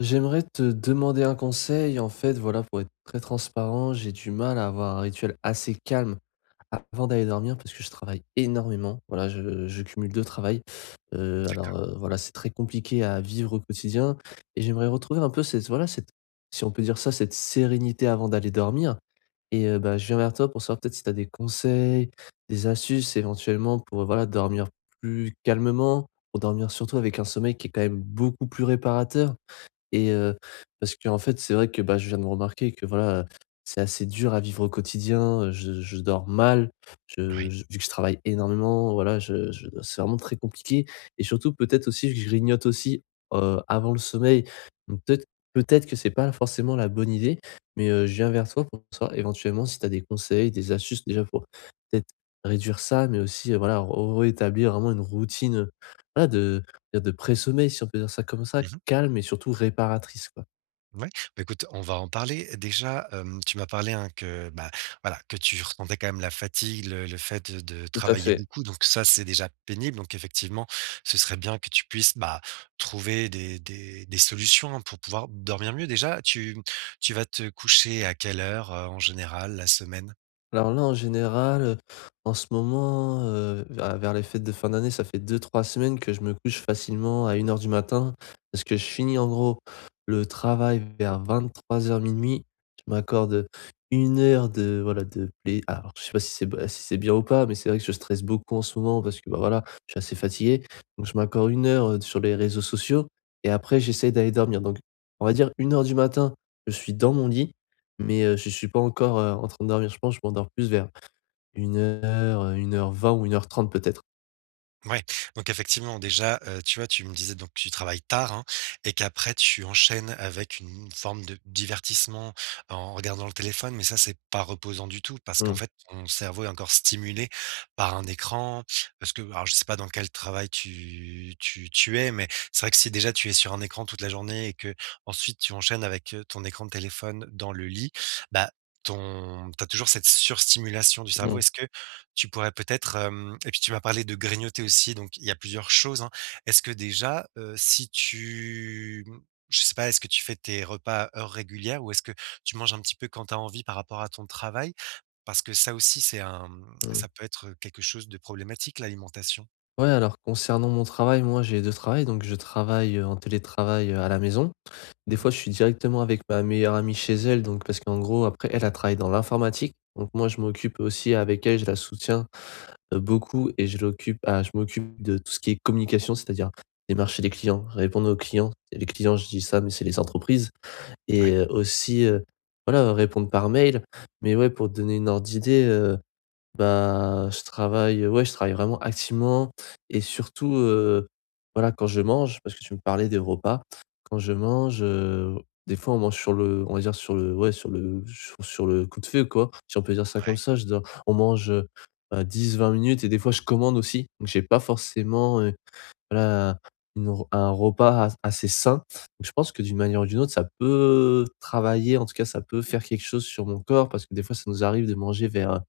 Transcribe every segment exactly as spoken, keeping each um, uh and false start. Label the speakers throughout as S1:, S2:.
S1: J'aimerais te demander un conseil. En fait, voilà, pour être très transparent, j'ai du mal à avoir un rituel assez calme avant d'aller dormir parce que je travaille énormément. Voilà, je, je cumule deux travails. Euh, alors, euh, voilà, c'est très compliqué à vivre au quotidien et j'aimerais retrouver un peu cette, voilà, cette, si on peut dire ça, cette sérénité avant d'aller dormir. Et euh, bah, je viens vers toi pour savoir peut-être si tu as des conseils, des astuces éventuellement pour, euh, voilà, dormir plus calmement, pour dormir surtout avec un sommeil qui est quand même beaucoup plus réparateur et heu, parce que en fait, c'est vrai que, bah, je viens de me remarquer que voilà, c'est assez dur à vivre au quotidien, heu, je je dors mal, je
S2: Oui.
S1: je vu que je travaille énormément, voilà, je je c'est vraiment très compliqué et surtout peut-être aussi que je grignote aussi, heu, avant le sommeil. Donc peut-être peut-être que c'est pas forcément la bonne idée, mais heu, je viens vers toi pour ça éventuellement si tu as des conseils, des astuces déjà pour peut-être réduire ça, mais aussi, heu, voilà, rétablir vraiment une routine, heu, voilà de de pré-sommeil, si on peut dire ça comme ça,
S2: Mmh
S1: calme et surtout réparatrice, quoi.
S2: Ouais. Bah, écoute, on va en parler. Déjà, hem, tu m'as parlé, hein, que, bah, voilà, que tu ressentais quand même la fatigue, le le fait de de
S1: Tout à
S2: travailler
S1: fait.
S2: beaucoup, donc ça, c'est déjà pénible, donc effectivement, ce serait bien que tu puisses, bah, trouver des des des solutions, hein, pour pouvoir dormir mieux. Déjà, tu tu vas te coucher à quelle heure, heu, en général, la semaine?
S1: Alors là, en général, heu, en ce moment, heu, vers vers les fêtes de fin d'année, ça fait deux, trois semaines que je me couche facilement à une heure du matin. Parce que je finis en gros le travail vers vingt-trois heures minuit. Je m'accorde, une heure de voilà de plai alors je sais pas si c'est b si c'est bien ou pas, mais c'est vrai que je stresse beaucoup en ce moment parce que, bah, voilà, je suis assez fatigué. Donc je m'accorde une heure, heu, sur les réseaux sociaux et après j'essaye d'aller dormir. Donc on va dire une heure du matin, je suis dans mon lit mais, heu, je suis pas encore, heu, en train de dormir. Je pense que je m'endors plus vers une une heure, euh, une heure vingt ou une heure trente peut-être.
S2: Ouais, donc effectivement déjà, heu, tu vois, tu me disais donc que tu travailles tard, hein, et qu'après tu enchaînes avec une forme de divertissement en regardant le téléphone, mais ça, c'est pas reposant du tout parce qu'en
S1: Mmh,
S2: fait, ton cerveau est encore stimulé par un écran. Parce que alors je sais pas dans quel travail tu tu tu es, mais c'est vrai que si déjà tu es sur un écran toute la journée et que ensuite tu enchaînes avec, heu, ton écran de téléphone dans le lit, bah, ton t'as toujours cette surstimulation du cerveau.
S1: mmh,
S2: Est-ce que tu pourrais peut-être, hem et puis tu m'as parlé de grignoter aussi, donc il y a plusieurs choses, hein. Est-ce que déjà, heu, si tu, mmh, je sais pas, est-ce que tu fais tes repas à heure régulière ou est-ce que tu manges un petit peu quand tu as envie par rapport à ton travail? Parce que ça aussi c'est un, mmh,
S1: mmh.
S2: ça peut être, quelque chose de problématique l'alimentation.
S1: Ouais, alors concernant mon travail, moi j'ai deux travails, donc je travaille, heu, en télétravail, heu, à la maison. Des
S2: Mmh.
S1: fois, je suis directement avec ma meilleure amie chez elle, donc parce qu'en gros après elle, elle travaille dans l'informatique, donc moi je m'occupe aussi avec elle, je la soutiens, heu, beaucoup et je l'occupe ah je m'occupe de tout ce qui est communication, c'est-à-dire démarcher les clients, répondre aux clients et les clients je dis ça, mais c'est les entreprises. Et
S2: Ouais,
S1: heu, aussi, heu, voilà, répondre par mail. Mais ouais, pour te donner une ordre d'idée, heu, bah, je travaille, ouais, je travaille vraiment activement et surtout, heu, voilà, quand je mange, parce que tu me parlais des repas, quand je mange, heu, des fois on mange sur le on va dire sur le ouais, sur le sur sur le coup de feu, quoi, si on peut dire ça comme
S2: ouais,
S1: ça. Je veux On mange, heu, bah, 10 minutes et des fois je commande aussi. Donc j'ai pas forcément, heu, voilà, une re un repas as assez sain. Donc je pense que d'une manière ou d'une autre, ça peut travailler, en tout cas, ça peut faire quelque chose sur mon corps parce que des fois, ça nous arrive de manger vers, heu,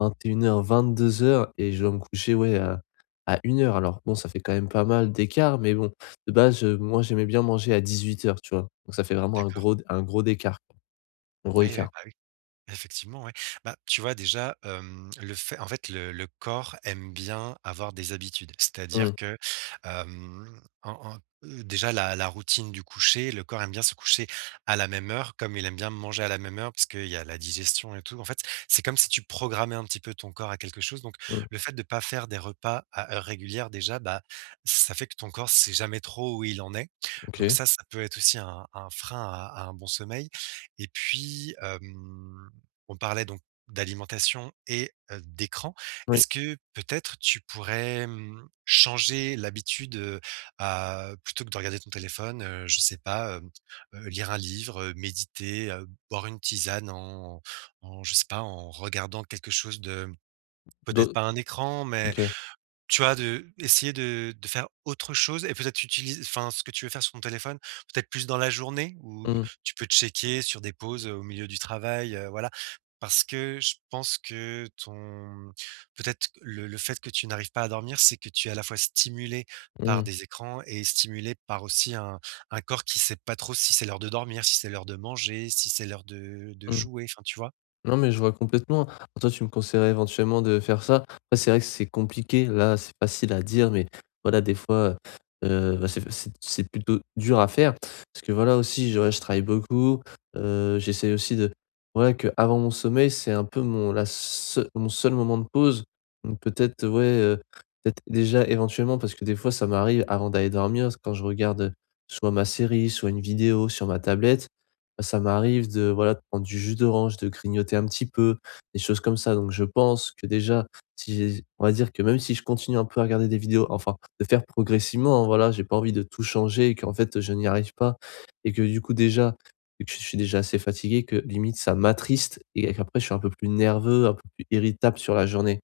S1: vingt et une heures-vingt-deux heures et je dois me coucher, ouais, à à une heure. Alors bon, ça fait quand même pas mal d'écart, mais bon, de base, heu, moi, j'aimais bien manger à dix-huit heures, tu vois? Donc ça fait vraiment un
S2: d'accord.
S1: gros un gros écart un gros
S2: Ouais, ouais,
S1: écart.
S2: bah, effectivement, ouais. Bah, tu vois déjà, hem, le fait en fait, le le corps aime bien avoir des habitudes.
S1: Mmh,
S2: C'est-à-dire que, hem, en en heu, déjà la la routine du coucher, le corps aime bien se coucher à la même heure, comme il aime bien manger à la même heure, parce qu'il y a la digestion et tout. En fait, c'est comme si tu programmais un petit peu ton corps à quelque chose. Donc
S1: mmh,
S2: le fait de pas faire des repas à heure régulière déjà, bah, ça fait que ton corps sait jamais trop où il en est. Donc
S1: OK.
S2: ça, ça peut être aussi un un frein à à un bon sommeil, et puis, hem on parlait donc d'alimentation et heu, d'écran.
S1: Oui,
S2: Est-ce que peut-être tu pourrais, mmh, changer l'habitude, heu, à plutôt que de regarder ton téléphone, heu, je sais pas, hem, heu, lire un livre, heu, méditer, heu, boire une tisane en en je sais pas, en regardant quelque chose de peut-être
S1: do
S2: pas un écran, mais
S1: OK.
S2: tu vois, de essayer de de faire autre chose et peut-être utiliser enfin, ce que tu veux faire sur ton téléphone, peut-être plus dans la journée où
S1: Mmh,
S2: tu peux checker sur des pauses, heu, au milieu du travail, heu, voilà. Parce que je pense que ton peut-être que le le fait que tu n'arrives pas à dormir, c'est que tu es à la fois stimulé par
S1: mmh,
S2: des écrans et stimulé par aussi un un corps qui sait pas trop si c'est l'heure de dormir, si c'est l'heure de manger, si c'est l'heure de de
S1: mmh.
S2: jouer, enfin, tu vois?
S1: Non, mais je vois complètement. Bon, toi, tu me conseillerais éventuellement de faire ça. Après, c'est vrai que c'est compliqué. Là, c'est facile à dire, mais voilà, des fois, euh, bah, c'est c'est- c'est plutôt dur à faire. Parce que voilà, aussi, je, ouais, je travaille beaucoup. Euh, J'essaie aussi de. Voilà, que avant mon sommeil, c'est un peu mon, la seu- mon seul moment de pause. Donc, peut-être, ouais, euh, peut-être déjà éventuellement, parce que des fois, ça m'arrive avant d'aller dormir, quand je regarde soit ma série, soit une vidéo sur ma tablette, ça m'arrive de, voilà, de prendre du jus d'orange, de grignoter un petit peu, des choses comme ça. Donc je pense que déjà, si j'ai on va dire que même si je continue un peu à regarder des vidéos, enfin, de faire progressivement, hein, voilà, j'ai pas envie de tout changer et qu'en fait, je n'y arrive pas et que du coup, déjà, vu que je suis déjà assez fatigué, que limite ça m'attriste et qu'après je suis un peu plus nerveux, un peu plus irritable sur la journée.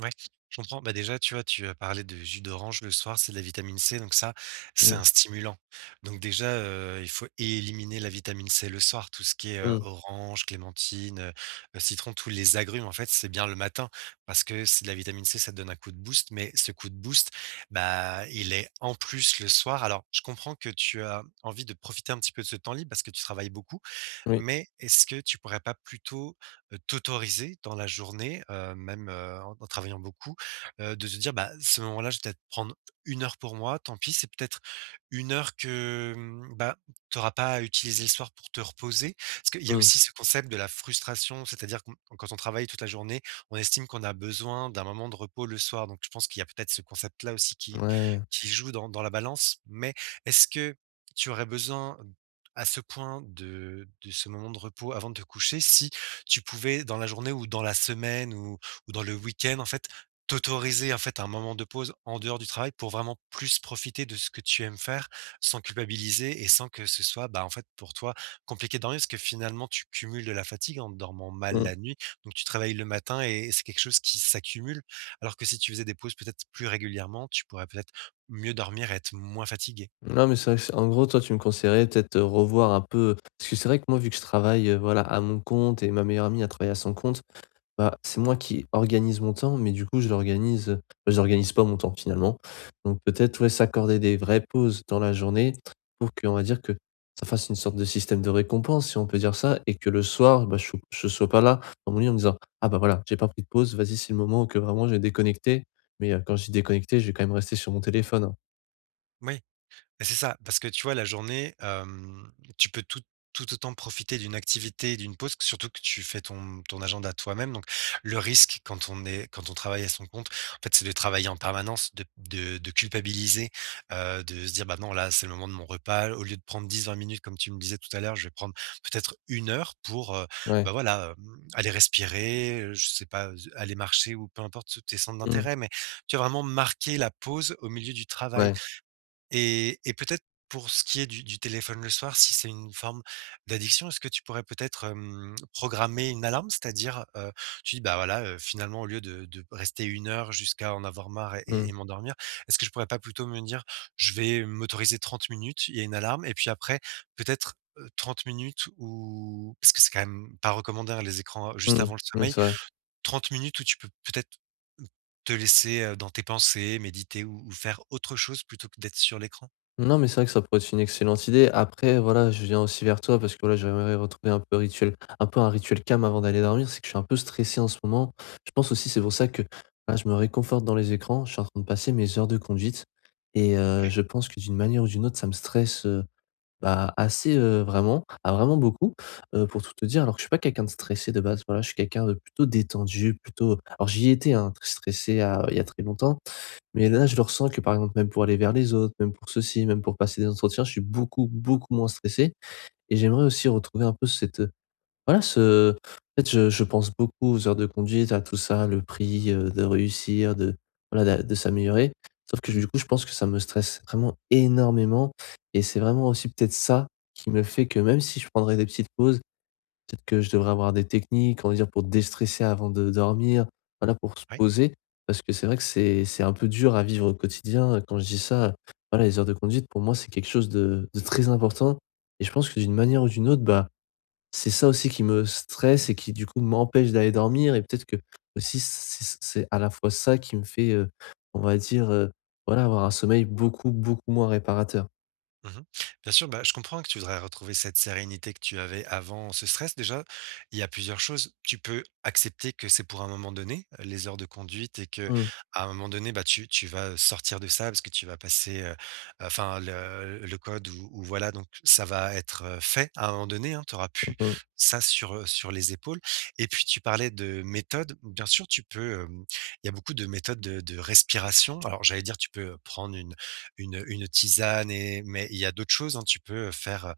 S2: Ouais, je comprends. Bah, déjà, tu vois, tu as parlé de jus d'orange le soir, c'est de la vitamine C, donc ça, c'est
S1: Mmh,
S2: un stimulant. Donc déjà, heu, il faut éliminer la vitamine C le soir, tout ce qui est, heu,
S1: mmh,
S2: orange, clémentine, heu heu, citron, tous les agrumes, en fait, c'est bien le matin parce que c'est de la vitamine C, ça te donne un coup de boost, mais ce coup de boost, bah, il est en plus le soir. Alors, je comprends que tu as envie de profiter un petit peu de ce temps libre parce que tu travailles beaucoup,
S1: oui,
S2: mais est-ce que tu pourrais pas plutôt, heu, t'autoriser dans la journée, heu, même, heu, en en travaillant beaucoup, heu, de te dire: «Bah, ce moment-là, je vais peut-être prendre une heure pour moi, tant pis, c'est peut-être une heure que, mmh, bah, tu n'auras pas à utiliser le soir pour te reposer». Parce qu'il y a
S1: mmh,
S2: aussi ce concept de la frustration, c'est-à-dire qu'on quand on travaille toute la journée, on estime qu'on a besoin d'un moment de repos le soir, donc je pense qu'il y a peut-être ce concept-là aussi qui
S1: ouais.
S2: qui joue dans dans la balance, mais est-ce que tu aurais besoin à ce point de de ce moment de repos avant de te coucher, si tu pouvais dans la journée ou dans la semaine ou ou dans le week-end, en fait, t'autoriser, en fait, un moment de pause en dehors du travail pour vraiment plus profiter de ce que tu aimes faire sans culpabiliser et sans que ce soit, bah, en fait, pour toi, compliqué de dormir parce que finalement tu cumules de la fatigue en dormant mal
S1: Mmh.
S2: la nuit, donc tu travailles le matin et c'est quelque chose qui s'accumule alors que si tu faisais des pauses peut-être plus régulièrement, tu pourrais peut-être mieux dormir et être moins fatigué.
S1: Non, mais c'est vrai que c'est en gros, toi, tu me conseillerais peut-être, heu, revoir un peu parce que c'est vrai que moi, vu que je travaille, heu, voilà, à mon compte et ma meilleure amie, a travaillé à son compte, bah, c'est moi qui organise mon temps, mais du coup, je l'organise, heu, bah, j'organise pas mon temps finalement. Donc peut-être, ouais, s'accorder des vraies pauses dans la journée pour qu'on va dire que ça fasse une sorte de système de récompense, si on peut dire ça et que le soir, bah, je ne sois pas là dans mon lit en me disant: «Ah bah, voilà, j'ai pas pris de pause, vas-y, c'est le moment où que vraiment j'ai déconnecté». Mais, heu, quand je dis déconnecté, je vais quand même rester sur mon téléphone, hein.
S2: Oui. Bah, c'est ça, parce que tu vois, la journée, hem, tu peux tout tout autant profiter d'une activité, d'une pause, que surtout que tu fais ton ton agenda toi-même. Donc le risque quand on est quand on travaille à son compte, en fait, c'est de travailler en permanence, de de de culpabiliser, heu, de se dire: «Bah, non, là, c'est le moment de mon repas. Au lieu de prendre dix, vingt minutes, comme tu me disais tout à l'heure, je vais prendre peut-être une heure pour, heu,
S1: Ouais.
S2: bah, voilà, hem, aller respirer, heu, je sais pas, aller marcher» ou peu importe tes centres
S1: Mmh.
S2: d'intérêt, mais tu as vraiment marqué la pause au milieu du travail.
S1: Ouais.
S2: Et et peut-être pour ce qui est du du téléphone le soir, si c'est une forme d'addiction, est-ce que tu pourrais peut-être, hem, programmer une alarme? C'est-à-dire, heu, tu dis: «Bah, voilà, heu, finalement, au lieu de de rester une heure jusqu'à en avoir marre et
S1: Mmh.
S2: et et m'endormir, est-ce que je pourrais pas plutôt me dire: "Je vais m'autoriser trente minutes"», il y a une alarme et puis après peut-être, heu, trente minutes ou parce que c'est quand même pas recommandé, hein, les écrans euh, juste
S1: Mmh.
S2: avant le
S1: Oui,
S2: sommeil.
S1: c'est vrai.
S2: Trente minutes où tu peux peut-être te laisser, heu, dans tes pensées, méditer ou ou faire autre chose plutôt que d'être sur l'écran?
S1: Non, mais c'est vrai que ça pourrait être une excellente idée. Après, voilà, je viens aussi vers toi parce que voilà, j'aimerais retrouver un peu rituel, un peu un rituel calme avant d'aller dormir. C'est que je suis un peu stressé en ce moment. Je pense aussi, c'est pour ça que voilà, je me réconforte dans les écrans. Je suis en train de passer mes heures de conduite et heu, je pense que d'une manière ou d'une autre, ça me stresse, heu, bah, assez, heu, vraiment, ah, vraiment beaucoup, heu, pour tout te dire. Alors que je suis pas quelqu'un de stressé de base. Voilà, je suis quelqu'un de plutôt détendu, plutôt alors j'y étais, hein, très stressé, ah, il y a très longtemps. Mais là, je le ressens que, par exemple, même pour aller vers les autres, même pour ceci, même pour passer des entretiens, je suis beaucoup, beaucoup moins stressé et j'aimerais aussi retrouver un peu cette, heu, voilà, ce en fait, je je pense beaucoup aux heures de conduite, à tout ça, le prix, heu, de réussir, de voilà, d'a de s'améliorer. Sauf que,
S2: Mmh.
S1: du coup, je pense que ça me stresse vraiment énormément et c'est vraiment aussi peut-être ça qui me fait que même si je prendrais des petites pauses. Peut-être que je devrais avoir des techniques, on va dire, pour déstresser avant de dormir, voilà, pour se
S2: Oui.
S1: poser. Parce que c'est vrai que c'est c'est un peu dur à vivre au quotidien. euh, Quand je dis ça, voilà, les heures de conduite, pour moi, c'est quelque chose de, de très important. Et je pense que d'une manière ou d'une autre, bah, c'est ça aussi qui me stresse et qui, du coup, m'empêche d'aller dormir. Et peut-être que aussi, c'est c'est à la fois ça qui me fait, euh, on va dire, euh, voilà, avoir un sommeil beaucoup, beaucoup moins réparateur.
S2: mmh Bien sûr, bah, je comprends que tu voudrais retrouver cette sérénité que tu avais avant ce stress. Déjà, il y a plusieurs choses. Tu peux accepter que c'est pour un moment donné, heu, les heures de conduite et que
S1: Hum,
S2: à un moment donné, bah, tu tu vas sortir de ça parce que tu vas passer, heu, enfin le le code ou ou voilà, donc ça va être, heu, fait à un moment donné, hein. Tu auras plus
S1: hum,
S2: ça sur, heu, sur les épaules et puis tu parlais de méthode. Bien sûr, tu peux, hem, il y a beaucoup de méthodes de de respiration. Alors j'allais dire, tu peux prendre une une une tisane et mais il y a d'autres choses, hein. Tu peux, faire,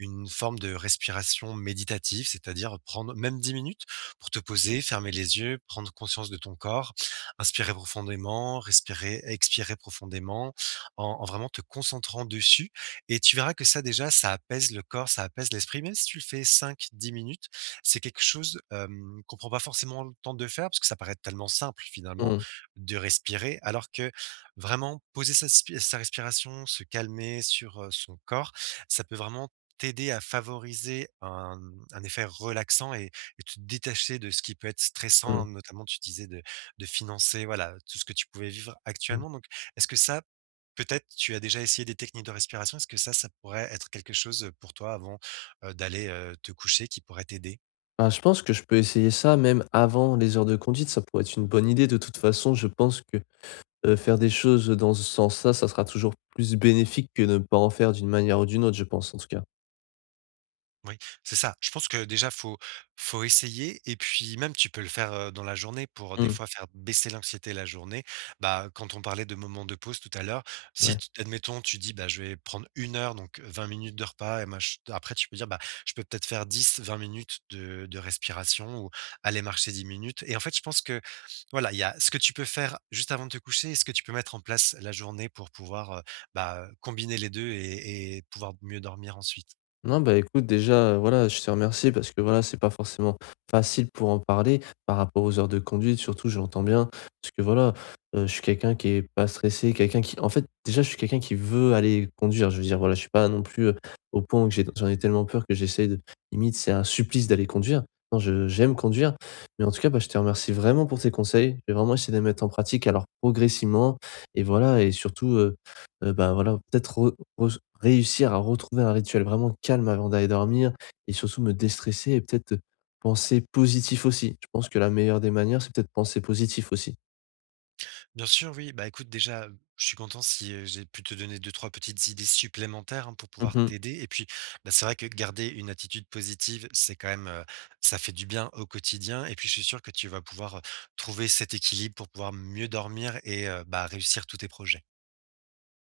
S2: une forme de respiration méditative, c'est-à-dire prendre même dix minutes pour te poser, fermer les yeux, prendre conscience de ton corps, inspirer profondément, respirer, expirer profondément, en en vraiment te concentrant dessus et tu verras que ça déjà, ça apaise le corps, ça apaise l'esprit. Même si tu le fais cinq dix minutes, c'est quelque chose, hem, qu'on prend pas forcément le temps de faire parce que ça paraît tellement simple finalement
S1: hum,
S2: de respirer alors que vraiment poser sa spi sa respiration, se calmer sur, heu, son corps, ça peut vraiment t'aider à favoriser un, mmh, un effet relaxant et et te détacher de ce qui peut être stressant,
S1: hum,
S2: hein, notamment tu disais de de financer, voilà, tout ce que tu pouvais vivre
S1: hum.
S2: actuellement, donc est-ce que ça, peut-être, tu as déjà essayé des techniques de respiration? Est-ce que ça, ça pourrait être quelque chose, pour toi avant, heu, d'aller, heu, te coucher qui pourrait t'aider?
S1: Bah, je pense que je peux essayer ça même avant les heures de conduite, ça pourrait être une bonne idée. De toute façon, je pense que, heu, faire des choses dans ce sens-là, ça sera toujours plus bénéfique que ne pas en faire d'une manière ou d'une autre, je pense en tout cas.
S2: Oui, c'est ça. Je pense que déjà, faut faut essayer et puis même tu peux le faire, heu, dans la journée pour des
S1: Mmh,
S2: fois faire baisser l'anxiété la journée. Bah, quand on parlait de moments de pause tout à l'heure, si
S1: ouais.
S2: tu admettons tu dis: «Bah, je vais prendre une heure donc vingt minutes de repas et mach» après tu peux dire: «Bah, je peux peut-être faire dix vingt minutes de de respiration ou aller marcher dix minutes» et en fait, je pense que voilà, il y a ce que tu peux faire juste avant de te coucher et ce que tu peux mettre en place la journée pour pouvoir, heu, bah, combiner les deux et et pouvoir mieux dormir ensuite.
S1: Non, bah, écoute, déjà, heu, voilà, je te remercie parce que, voilà, c'est pas forcément facile pour en parler par rapport aux heures de conduite, surtout, j'entends bien. Parce que, voilà, heu, je suis quelqu'un qui est pas stressé, quelqu'un qui en fait, déjà, je suis quelqu'un qui veut aller conduire. Je veux dire, voilà, je suis pas non plus, heu, au point où j'ai j'en ai tellement peur que j'essaye de limite, c'est un supplice d'aller conduire. Non, je j'aime conduire, mais en tout cas, bah, je te remercie vraiment pour tes conseils. Je vais vraiment essayer de les mettre en pratique, alors progressivement et voilà et surtout, Heu, bah, voilà, peut-être re re réussir à retrouver un rituel vraiment calme avant d'aller dormir et surtout me déstresser et peut-être, penser positif aussi. Je pense que la meilleure des manières, c'est peut-être penser positif aussi.
S2: Bien sûr, oui. Bah, écoute, déjà, je suis content si euh, j'ai pu te donner deux, trois petites idées supplémentaires, hein, pour pouvoir
S1: Mmh
S2: t'aider. Et puis, bah, c'est vrai que garder une attitude positive, c'est quand même, euh, ça fait du bien au quotidien. Et puis, je suis sûr que tu vas pouvoir euh, trouver cet équilibre pour pouvoir mieux dormir et euh, bah, réussir tous tes projets.